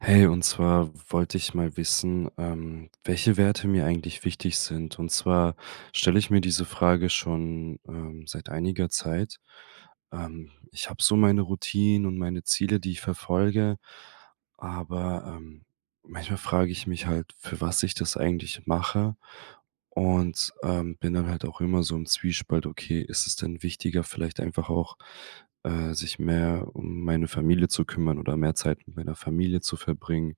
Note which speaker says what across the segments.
Speaker 1: Hey, und zwar wollte ich mal wissen, ähm, welche Werte mir eigentlich wichtig sind? Und zwar stelle ich mir diese Frage schon, ähm, seit einiger Zeit. Ähm, ich habe so meine Routinen und meine Ziele, die ich verfolge, aber ähm, manchmal frage ich mich halt, für was ich das eigentlich mache und, ähm, bin dann halt auch immer so im Zwiespalt: Okay, ist es denn wichtiger, vielleicht einfach auch, äh, sich mehr um meine Familie zu kümmern oder mehr Zeit mit meiner Familie zu verbringen,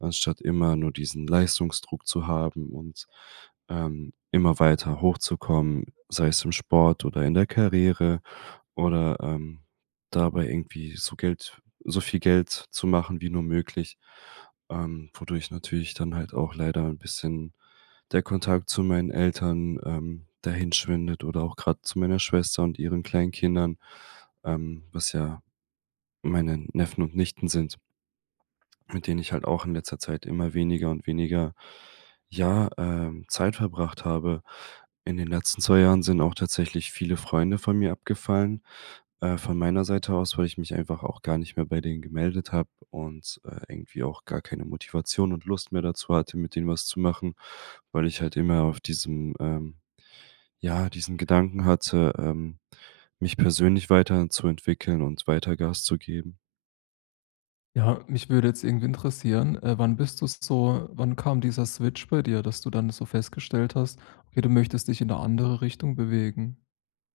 Speaker 1: anstatt immer nur diesen Leistungsdruck zu haben und, ähm, immer weiter hochzukommen, sei es im Sport oder in der Karriere. Oder, ähm, dabei irgendwie so Geld so viel Geld zu machen wie nur möglich, ähm, wodurch natürlich dann halt auch leider 'n bisschen der Kontakt zu meinen Eltern ähm, dahinschwindet oder auch gerade zu meiner Schwester und ihren kleinen Kindern, ähm, was ja meine Neffen und Nichten sind mit denen ich halt auch in letzter Zeit immer weniger und weniger, ja, ähm, Zeit verbracht habe. In den letzten 2 Jahren sind auch tatsächlich viele Freunde von mir abgefallen. Äh, von meiner Seite aus, weil ich mich einfach auch gar nicht mehr bei denen gemeldet habe und, äh, irgendwie auch gar keine Motivation und Lust mehr dazu hatte, mit denen was zu machen, weil ich halt immer auf diesem, ähm ja, diesen Gedanken hatte, ähm, mich persönlich weiterzuentwickeln und weiter Gas zu geben.
Speaker 2: Ja, mich würde jetzt irgendwie interessieren, äh, wann bist du so wann kam dieser Switch bei dir, dass du dann so festgestellt hast: Okay, du möchtest dich in 'ne andere Richtung bewegen?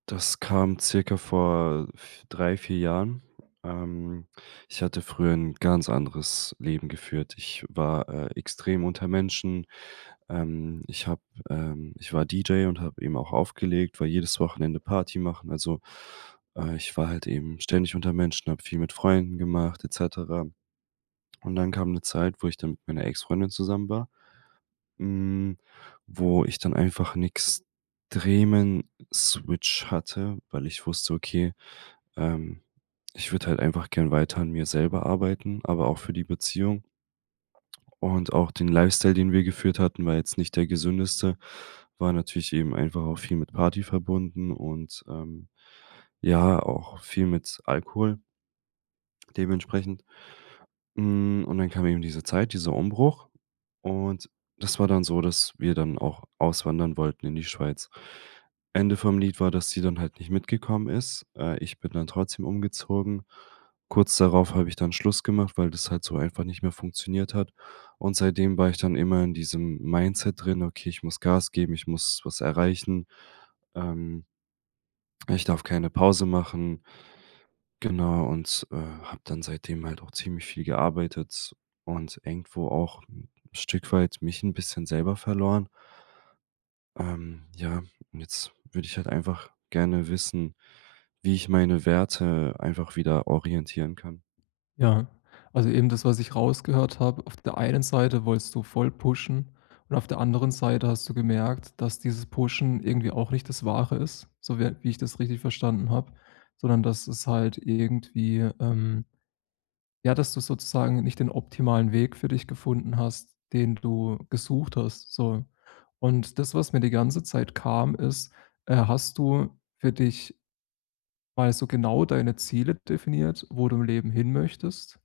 Speaker 1: Das kam circa vor f 3, 4 Jahren. Ähm, ich hatte früher 'n ganz anderes Leben geführt. Ich war, äh, extrem unter Menschen. Ähm, ich habe, ähm ich war DJ und habe eben auch aufgelegt, war jedes Wochenende Party machen. Also, äh, ich war halt eben ständig unter Menschen, habe viel mit Freunden gemacht, et cetera. Und dann kam 'ne Zeit, wo ich dann mit meiner Ex-Freundin zusammen war, hm, wo ich dann einfach 'n extremen Switch hatte, weil ich wusste: Okay, ähm, ich würde halt einfach gern weiter an mir selber arbeiten, aber auch für die Beziehung. Und auch den Lifestyle, den wir geführt hatten, war jetzt nicht der gesündeste, war natürlich eben einfach auch viel mit Party verbunden, und, ähm, ja, auch viel mit Alkohol dementsprechend. Hm, und dann kam eben diese Zeit, dieser Umbruch. Und das war dann so, dass wir dann auch auswandern wollten in die Schweiz. Ende vom Lied war, dass sie dann halt nicht mitgekommen ist. Äh, ich bin dann trotzdem umgezogen. Kurz darauf habe ich dann Schluss gemacht, weil das halt so einfach nicht mehr funktioniert hat. Und seitdem war ich dann immer in diesem Mindset drin: „Okay, ich muss Gas geben, ich muss was erreichen. Ähm“ „ich darf keine Pause machen.“ Genau, und, äh, habe dann seitdem halt auch ziemlich viel gearbeitet und irgendwo auch 'n Stück weit mich 'n bisschen selber verloren. Ähm, ja, jetzt würde ich halt einfach gerne wissen, wie ich meine Werte einfach wieder orientieren kann?
Speaker 2: Ja. Also, eben das, was ich rausgehört habe. Auf der einen Seite wolltest du voll pushen und auf der anderen Seite hast du gemerkt, dass dieses Pushen irgendwie auch nicht das Wahre ist, so wie, äh wie ich das richtig verstanden habe, sondern dass es halt irgendwie, ähm ja, dass du sozusagen nicht den optimalen Weg für dich gefunden hast, den du gesucht hast, so. Und das, was mir die ganze Zeit kam, ist äh, hast du für dich mal so genau deine Ziele definiert, wo du im Leben hin möchtest?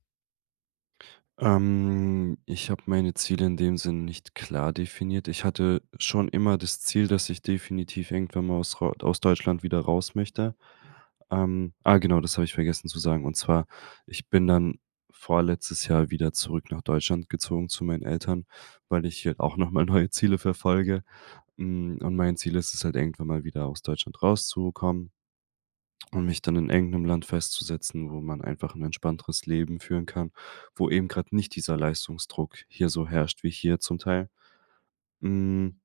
Speaker 1: Ähm, ich habe meine Ziele in dem Sinne nicht klar definiert. Ich hatte schon immer das Ziel, dass ich definitiv irgendwann mal aus ro aus Deutschland wieder raus möchte. Ähm, ah, genau, das habe ich vergessen zu sagen, und zwar, ich bin dann vorletztes Jahr wieder zurück nach Deutschland gezogen zu meinen Eltern, weil ich hier auch nochmal neue Ziele verfolge, hm, und mein Ziel ist es halt irgendwann mal wieder aus Deutschland rauszukommen und mich dann in irgendeinem Land festzusetzen, wo man einfach 'n entspannteres Leben führen kann, wo eben gerade nicht dieser Leistungsdruck hier so herrscht wie hier zum Teil. Hm,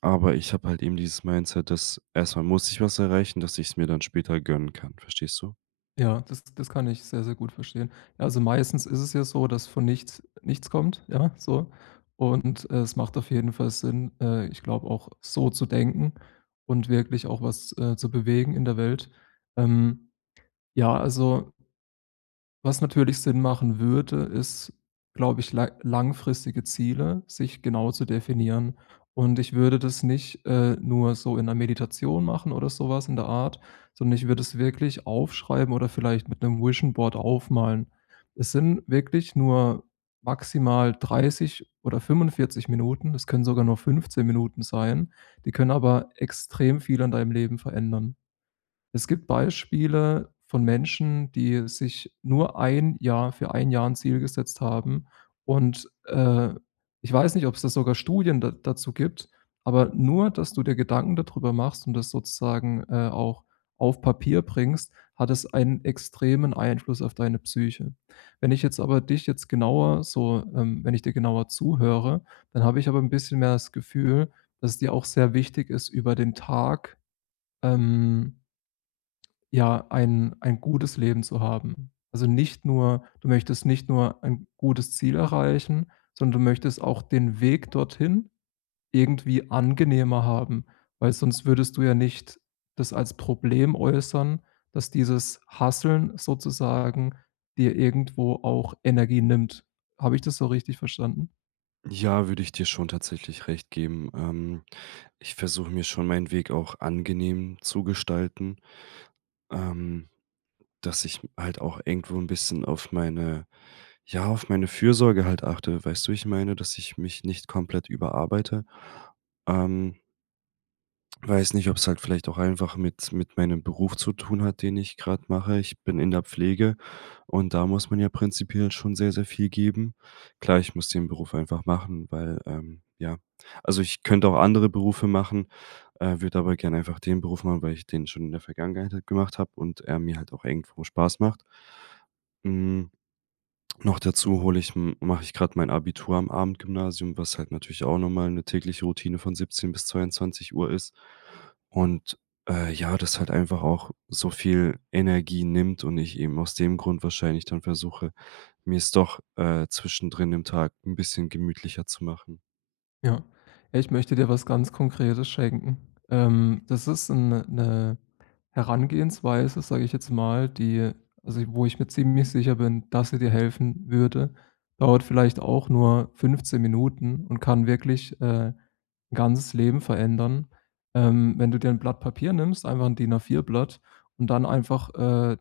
Speaker 1: aber ich habe halt eben dieses Mindset, dass erstmal muss ich was erreichen, dass ich‘s mir dann später gönnen kann, verstehst du?
Speaker 2: Ja, das das kann ich sehr, sehr gut verstehen. Also, meistens ist es ja so, dass von nichts nichts kommt, ja, so. Und, es macht auf jeden Fall Sinn, äh, ich glaube auch so zu denken und wirklich auch was, äh, zu bewegen in der Welt. Ähm, ja, also was natürlich Sinn machen würde, ist, glaube ich, la langfristige Ziele, sich genau zu definieren. Und, ich würde das nicht, äh, nur so in 'ner Meditation machen oder sowas in der Art, sondern ich würde es wirklich aufschreiben oder vielleicht mit 'nem Vision Board aufmalen. Es sind wirklich nur maximal 30 oder 45 Minuten, das können sogar nur 15 Minuten sein, die können aber extrem viel an deinem Leben verändern. Es gibt Beispiele von Menschen, die sich nur 1 Jahr für 1 Jahr 'n Ziel gesetzt haben und, äh, ich weiß nicht, ob's da sogar Studien da dazu gibt, aber nur, dass du dir Gedanken dadrüber machst und das sozusagen, äh, auch auf Papier bringst, hat es einen extremen Einfluss auf deine Psyche. Wenn ich jetzt aber dich jetzt genauer so, ähm wenn ich dir genauer zuhöre, dann habe ich aber ‘n bisschen mehr das Gefühl, dass es dir auch sehr wichtig ist, über den Tag, ähm ja, ein ein gutes Leben zu haben. Also, nicht nur du möchtest nicht nur ein gutes Ziel erreichen, sondern du möchtest auch den Weg dorthin irgendwie angenehmer haben, weil sonst würdest du ja nicht das als Problem äußern, dass dieses hustlen sozusagen dir irgendwo auch Energie nimmt. Habe ich das so richtig verstanden?
Speaker 1: Ja, würde ich dir schon tatsächlich recht geben. Ähm, ich versuche mir schon meinen Weg auch angenehm zu gestalten. Ähm, dass ich halt auch irgendwo 'n bisschen auf meine ja, auf meine Fürsorge halt achte. Weißt du, wie ich meine, dass ich mich nicht komplett überarbeite? Ähm weiß nicht, ob es halt vielleicht auch einfach mit mit meinem Beruf zu tun hat, den ich gerade mache. Ich bin in der Pflege, und da muss man ja prinzipiell schon sehr, sehr viel geben. Klar, ich muss den Beruf einfach machen, weil, ähm ja, also, ich könnte auch andere Berufe machen, äh, würde aber gerne einfach den Beruf machen, weil ich den schon in der Vergangenheit halt gemacht habe und er mir halt auch irgendwo Spaß macht. Hm. Noch dazu hole ich m mache ich gerade mein Abitur am Abendgymnasium, was halt natürlich auch nochmal 'ne tägliche Routine von 17:00 bis 22:00 ist. Und, äh, ja, das halt einfach auch so viel Energie nimmt und ich eben aus dem Grund wahrscheinlich dann versuche, mir es doch, äh, zwischendrin im Tag 'n bisschen gemütlicher zu machen.
Speaker 2: Ja. Ja, ich möchte dir was ganz Konkretes schenken, ähm, das ist ‘n ‘ne ‘ne Herangehensweise, sage ich jetzt mal, die also, wo ich mir ziemlich sicher bin, dass sie dir helfen würde, dauert vielleicht auch nur 15 Minuten und kann wirklich, äh, ‘n ganzes Leben verändern. Ähm, wenn du dir ‘n Blatt Papier nimmst, einfach ‘n DIN-A4-Blatt und dann einfach, äh,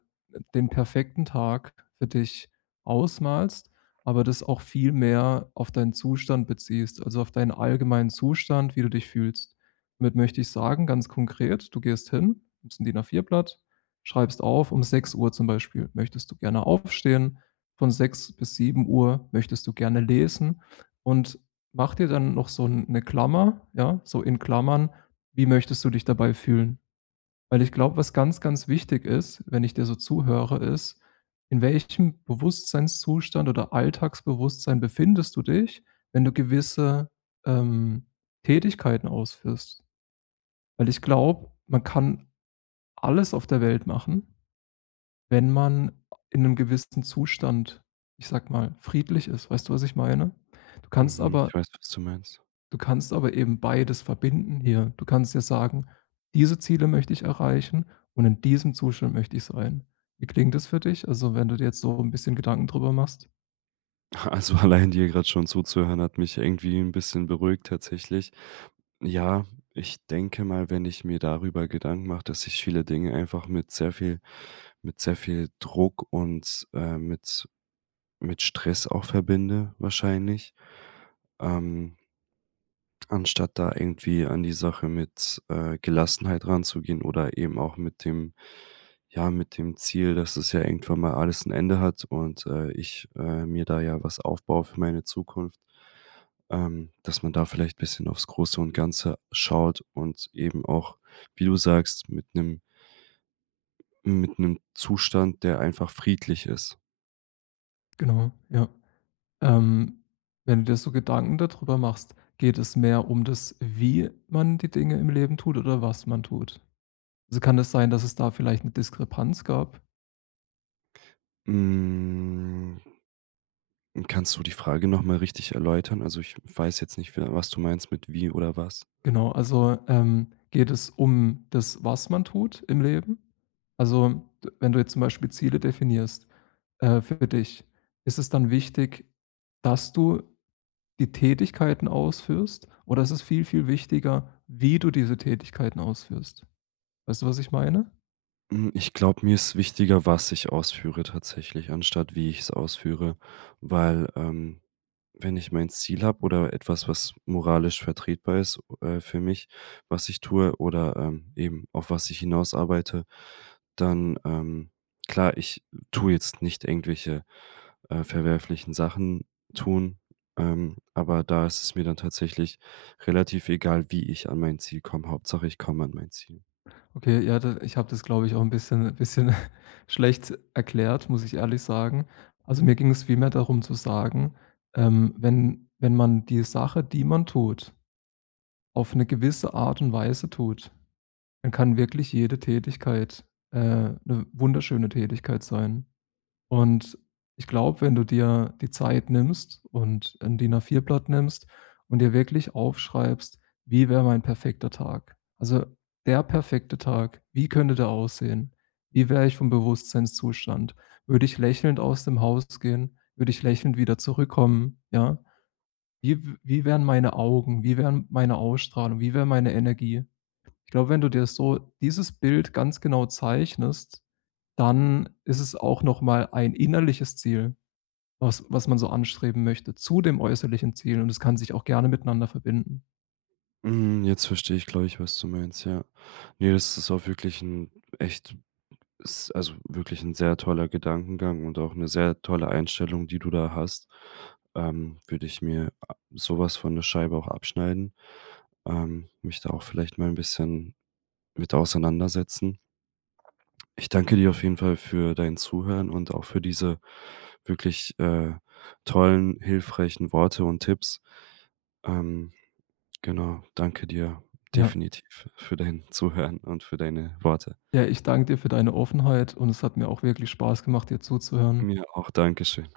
Speaker 2: den perfekten Tag für dich ausmalst, aber das auch viel mehr auf deinen Zustand beziehst, also auf deinen allgemeinen Zustand, wie du dich fühlst. Damit möchte ich sagen, ganz konkret, du gehst hin, nimmst ‘n DIN-A4-Blatt, schreibst auf, um 6:00 zum Beispiel möchtest du gerne aufstehen, von 6:00 bis 7:00 möchtest du gerne lesen. Und mach dir dann noch so ‘ne Klammer ja, so in Klammern: Wie möchtest du dich dabei fühlen? Weil, ich glaube, was ganz, ganz wichtig ist, wenn ich dir so zuhöre, ist, in welchem Bewusstseinszustand oder Alltagsbewusstsein befindest du dich, wenn du gewisse, ähm, Tätigkeiten ausführst? Weil ich glaube, man kann alles auf der Welt machen, wenn man a in ‘nem gewissen Zustand, ich sage mal, friedlich ist, weißt du, was ich meine? Du kannst
Speaker 1: Mhm,
Speaker 2: aber
Speaker 1: ich weiß, was du meinst.
Speaker 2: Du kannst aber eben beides verbinden hier. Du kannst ja sagen: „Diese Ziele möchte ich erreichen und in diesem Zustand möchte ich sein.“ Wie klingt das für dich? Also, wenn du dir jetzt so 'n bisschen Gedanken drüber machst.
Speaker 1: Also, allein dir gerade schon zuzuhören, hat mich irgendwie 'n bisschen beruhigt tatsächlich. Ja, ich denke mal, wenn ich mir darüber Gedanken mache, dass ich viele Dinge einfach mit sehr viel mit sehr viel Druck und, äh, mit mit Stress auch verbinde, wahrscheinlich, ähm anstatt da irgendwie an die Sache mit, äh, Gelassenheit ranzugehen oder eben auch mit dem ja, mit dem Ziel, dass das ja irgendwann mal alles 'n Ende hat und, äh, ich, äh, mir da ja was aufbaue für meine Zukunft. Ähm, dass man da vielleicht bisschen aufs Große und Ganze schaut und eben auch, wie du sagst, mit 'nem mit 'nem Zustand, der einfach friedlich ist.
Speaker 2: Genau, ja. Ähm, wenn du dir so Gedanken da drüber machst, geht es mehr um das, wie man die Dinge im Leben tut oder was man tut? Also, kann es sein, dass es da vielleicht 'ne Diskrepanz gab?
Speaker 1: Hm. Kannst du die Frage noch mal richtig erläutern? Also, ich weiß jetzt nicht, wie was du meinst mit wie oder was.
Speaker 2: Genau. Also, ähm, geht es um das, was man tut im Leben? Also, wenn du jetzt zum Beispiel Ziele definierst, äh, für dich, ist es dann wichtig, dass du die Tätigkeiten ausführst? Oder ist es viel, viel wichtiger, wie du diese Tätigkeiten ausführst? Weißt du, was ich meine?
Speaker 1: Hm. Ich glaube, mir ist wichtiger, was ich ausführe tatsächlich, anstatt wie ich es ausführe, weil, ähm, wenn ich mein Ziel habe oder etwas, was moralisch vertretbar ist, äh, für mich, was ich tue oder, ähm, eben auf was ich hinaus arbeite, dann ähm, klar, ich tue jetzt nicht irgendwelche, äh, verwerflichen Sachen tun, ähm, aber da ist es mir dann tatsächlich relativ egal, wie ich an mein Ziel komme. Hauptsache, ich komme an mein Ziel.
Speaker 2: Okay, ja da ich habe das, glaube ich, auch 'n bisschen bisschen schlecht erklärt, muss ich ehrlich sagen. Also, mir ging es vielmehr darum zu sagen, ähm, wenn wenn man die Sache, die man tut, auf 'ne gewisse Art und Weise tut, dann kann wirklich jede Tätigkeit, äh, 'ne wunderschöne Tätigkeit sein. Und ich glaube, wenn du dir die Zeit nimmst und 'n DIN-A4-Blatt nimmst und dir wirklich aufschreibst: „Wie wäre mein perfekter Tag?” Also, der perfekte Tag, wie könnte der aussehen? Wie wäre ich vom Bewusstseinszustand? Würde ich lächelnd aus dem Haus gehen? Würde ich lächelnd wieder zurückkommen, ja? Wie w wie wären meine Augen? Wie wäre meine Ausstrahlung? Wie wäre meine Energie? Ich glaube, wenn du dir das so dieses Bild ganz genau zeichnest, dann ist es auch noch mal ein innerliches Ziel, was was man so anstreben möchte, zu dem äußerlichen Ziel. Und es kann sich auch gerne miteinander verbinden.
Speaker 1: Mhm, jetzt verstehe ich, glaube ich, was du meinst, ja. Ne, das ist auch wirklich 'n echt s also wirklich 'n sehr toller Gedankengang und auch 'ne sehr tolle Einstellung, die du da hast. Ähm, würde ich mir a sowas von 'ne Scheibe auch abschneiden, ähm, mich da auch vielleicht mal 'n bisschen mit auseinandersetzen. Ich danke dir auf jeden Fall für dein Zuhören und auch für diese wirklich, äh, tollen, hilfreichen Worte und Tipps. Ähm, genau, danke dir,
Speaker 2: Ja.
Speaker 1: definitiv für dein Zuhören und für deine Worte.
Speaker 2: Ja, ich danke dir für deine Offenheit. Und es hat mir auch wirklich Spaß gemacht, dir zuzuhören.
Speaker 1: Mir auch. Danke schön.